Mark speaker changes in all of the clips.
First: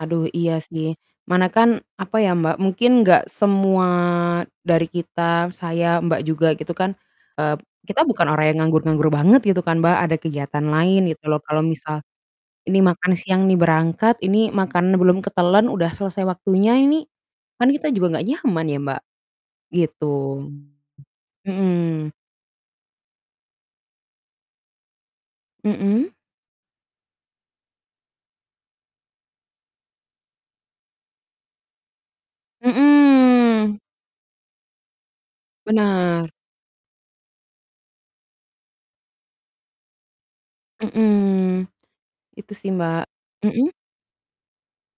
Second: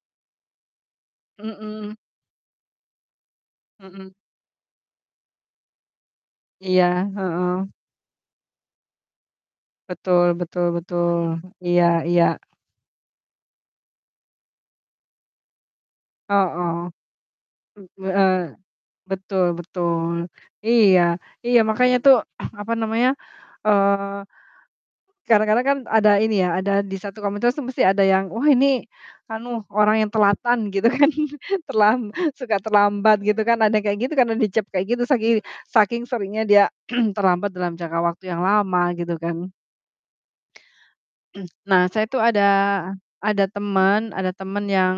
Speaker 1: Aduh iya sih. Mana kan
Speaker 2: Mhm.
Speaker 1: apa ya Mbak, mungkin enggak semua
Speaker 2: Mhm.
Speaker 1: dari kita, saya, Mbak juga gitu kan,
Speaker 2: Iya,
Speaker 1: eee,
Speaker 2: heeh.
Speaker 1: kita bukan orang yang nganggur-nganggur banget gitu kan Mbak, ada
Speaker 2: Betul betul
Speaker 1: kegiatan lain
Speaker 2: betul.
Speaker 1: gitu loh. Kalau
Speaker 2: Iya
Speaker 1: misal
Speaker 2: iya.
Speaker 1: ini makan siang nih berangkat, ini makanan belum ketelen udah selesai waktunya
Speaker 2: Heeh.
Speaker 1: ini, kan
Speaker 2: M
Speaker 1: kita juga enggak
Speaker 2: heeh.
Speaker 1: nyaman ya Mbak,
Speaker 2: Betul
Speaker 1: gitu.
Speaker 2: betul. Iya. Iya, makanya
Speaker 1: Mhm.
Speaker 2: tuh apa namanya, eee, kadang-kadang kan ada
Speaker 1: Mhm.
Speaker 2: ini ya, ada di 1 komunitas tuh mesti ada yang, "Wah, ini anu orang yang telatan," gitu kan, terlam suka terlambat gitu kan. Ada
Speaker 1: Mhm.
Speaker 2: yang kayak gitu karena dicap kayak gitu saking saking
Speaker 1: Benar.
Speaker 2: seringnya dia terlambat dalam jangka waktu yang lama gitu kan.
Speaker 1: Mhm.
Speaker 2: Nah, saya tuh ada
Speaker 1: Itu sih, Mbak.
Speaker 2: ada
Speaker 1: Mhm.
Speaker 2: temen ada temen yang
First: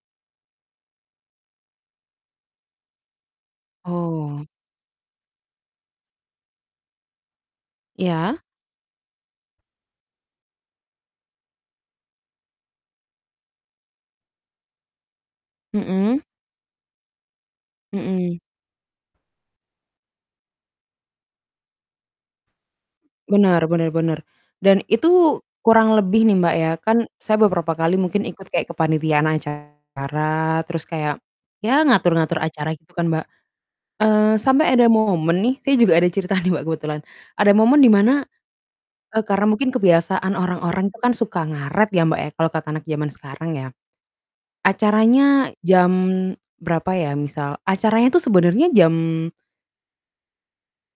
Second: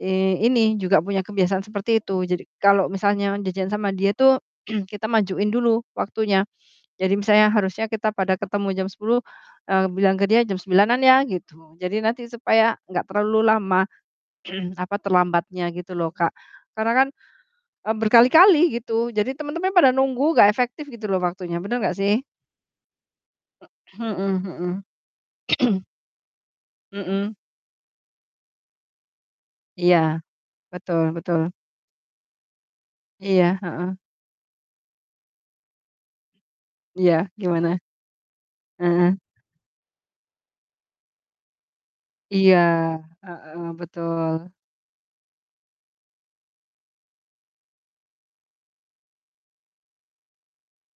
Speaker 2: i ini juga punya kebiasaan seperti itu. Jadi kalau misalnya janjian sama dia tuh
Speaker 1: Oh.
Speaker 2: kita majuin dulu waktunya. Jadi misalnya harusnya kita pada
Speaker 1: Ya.
Speaker 2: ketemu jam 10.00, eee, bilang ke dia, "Jam 9.00-an ya," gitu. Jadi nanti supaya nggak terlalu lama apa terlambatnya gitu loh
Speaker 1: Mhm.
Speaker 2: Kak, karena kan, eee,
Speaker 1: Mhm.
Speaker 2: berkali-kali gitu, jadi temen-temen pada nunggu nggak efektif gitu loh waktunya. Bener nggak sih?
Speaker 1: Benar benar
Speaker 2: M
Speaker 1: benar, dan
Speaker 2: mhm
Speaker 1: itu
Speaker 2: mhm.
Speaker 1: kurang lebih nih Mbak, ya kan
Speaker 2: Mhm.
Speaker 1: saya beberapa kali mungkin ikut kayak kepanitiaan
Speaker 2: Iya,
Speaker 1: acara terus
Speaker 2: betul
Speaker 1: kayak
Speaker 2: betul.
Speaker 1: ya ngatur-ngatur acara gitu kan, Mbak.
Speaker 2: Iya. Heeh.
Speaker 1: Eee, sampai ada momen nih saya juga ada cerita nih Mbak, kebetulan
Speaker 2: Iya,
Speaker 1: ada
Speaker 2: gimana?
Speaker 1: momen di mana, e
Speaker 2: Heeh.
Speaker 1: karena mungkin kebiasaan orang-orang itu kan suka ngaret ya Mbak, ya, kalau
Speaker 2: Iya.
Speaker 1: kata anak zaman sekarang ya.
Speaker 2: Heeh, betul.
Speaker 1: Acaranya jam berapa ya misal, acaranya itu sebenarnya jam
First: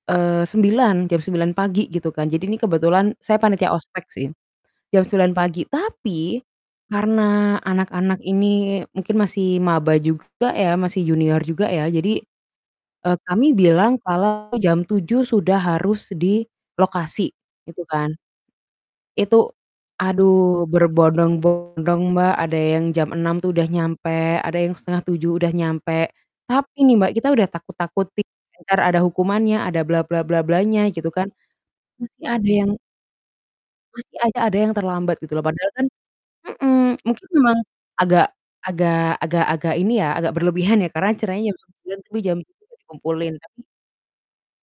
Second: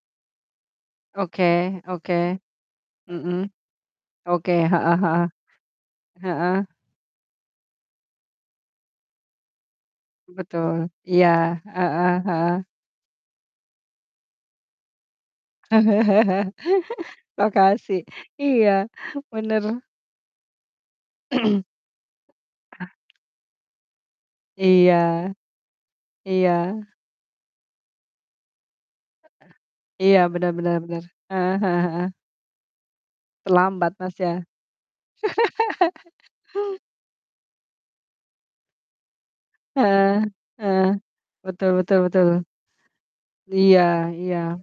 Speaker 1: eee, 9.00, jam
Speaker 2: Oke
Speaker 1: 9.00 pagi gitu kan.
Speaker 2: oke.
Speaker 1: Jadi, ini kebetulan saya
Speaker 2: Mhm.
Speaker 1: panitia ospek sih,
Speaker 2: Oke, heeh
Speaker 1: jam
Speaker 2: heeh.
Speaker 1: 9.00 pagi. Tapi
Speaker 2: Heeh.
Speaker 1: karena anak-anak ini mungkin masih maba juga ya
Speaker 2: Betul.
Speaker 1: masih
Speaker 2: Iya.
Speaker 1: junior juga ya
Speaker 2: Heeh
Speaker 1: jadi,
Speaker 2: heeh.
Speaker 1: e kami bilang kalau jam 7.00 sudah harus di lokasi gitu
Speaker 2: Lokasi.
Speaker 1: kan.
Speaker 2: Iya,
Speaker 1: Itu
Speaker 2: bener.
Speaker 1: aduh berbondong-bondong Mbak, ada yang
Speaker 2: Ah.
Speaker 1: jam 6.00 tuh udah nyampe, ada yang setengah
Speaker 2: Iya.
Speaker 1: tujuh udah nyampe.
Speaker 2: Iya.
Speaker 1: Tapi nih Mbak, kita udah takut-takutin entar ada
Speaker 2: Heeh.
Speaker 1: hukumannya ada, bla
Speaker 2: Iya,
Speaker 1: bla bla
Speaker 2: bener bener
Speaker 1: blanya
Speaker 2: bener.
Speaker 1: gitu kan,
Speaker 2: Heeh heeh heeh.
Speaker 1: masih ada yang
Speaker 2: Terlambat Mas,
Speaker 1: masih aja
Speaker 2: ya.
Speaker 1: ada yang terlambat gitu loh. Padahal kan mhm, mungkin memang agak agak agak agak ini ya,
Speaker 2: Heeh,
Speaker 1: agak berlebihan
Speaker 2: heeh.
Speaker 1: ya karena acaranya jam
Speaker 2: Betul betul
Speaker 1: 9.00 tapi jam
Speaker 2: betul.
Speaker 1: 7.00 udah dikumpulin kan.
Speaker 2: Iya iya.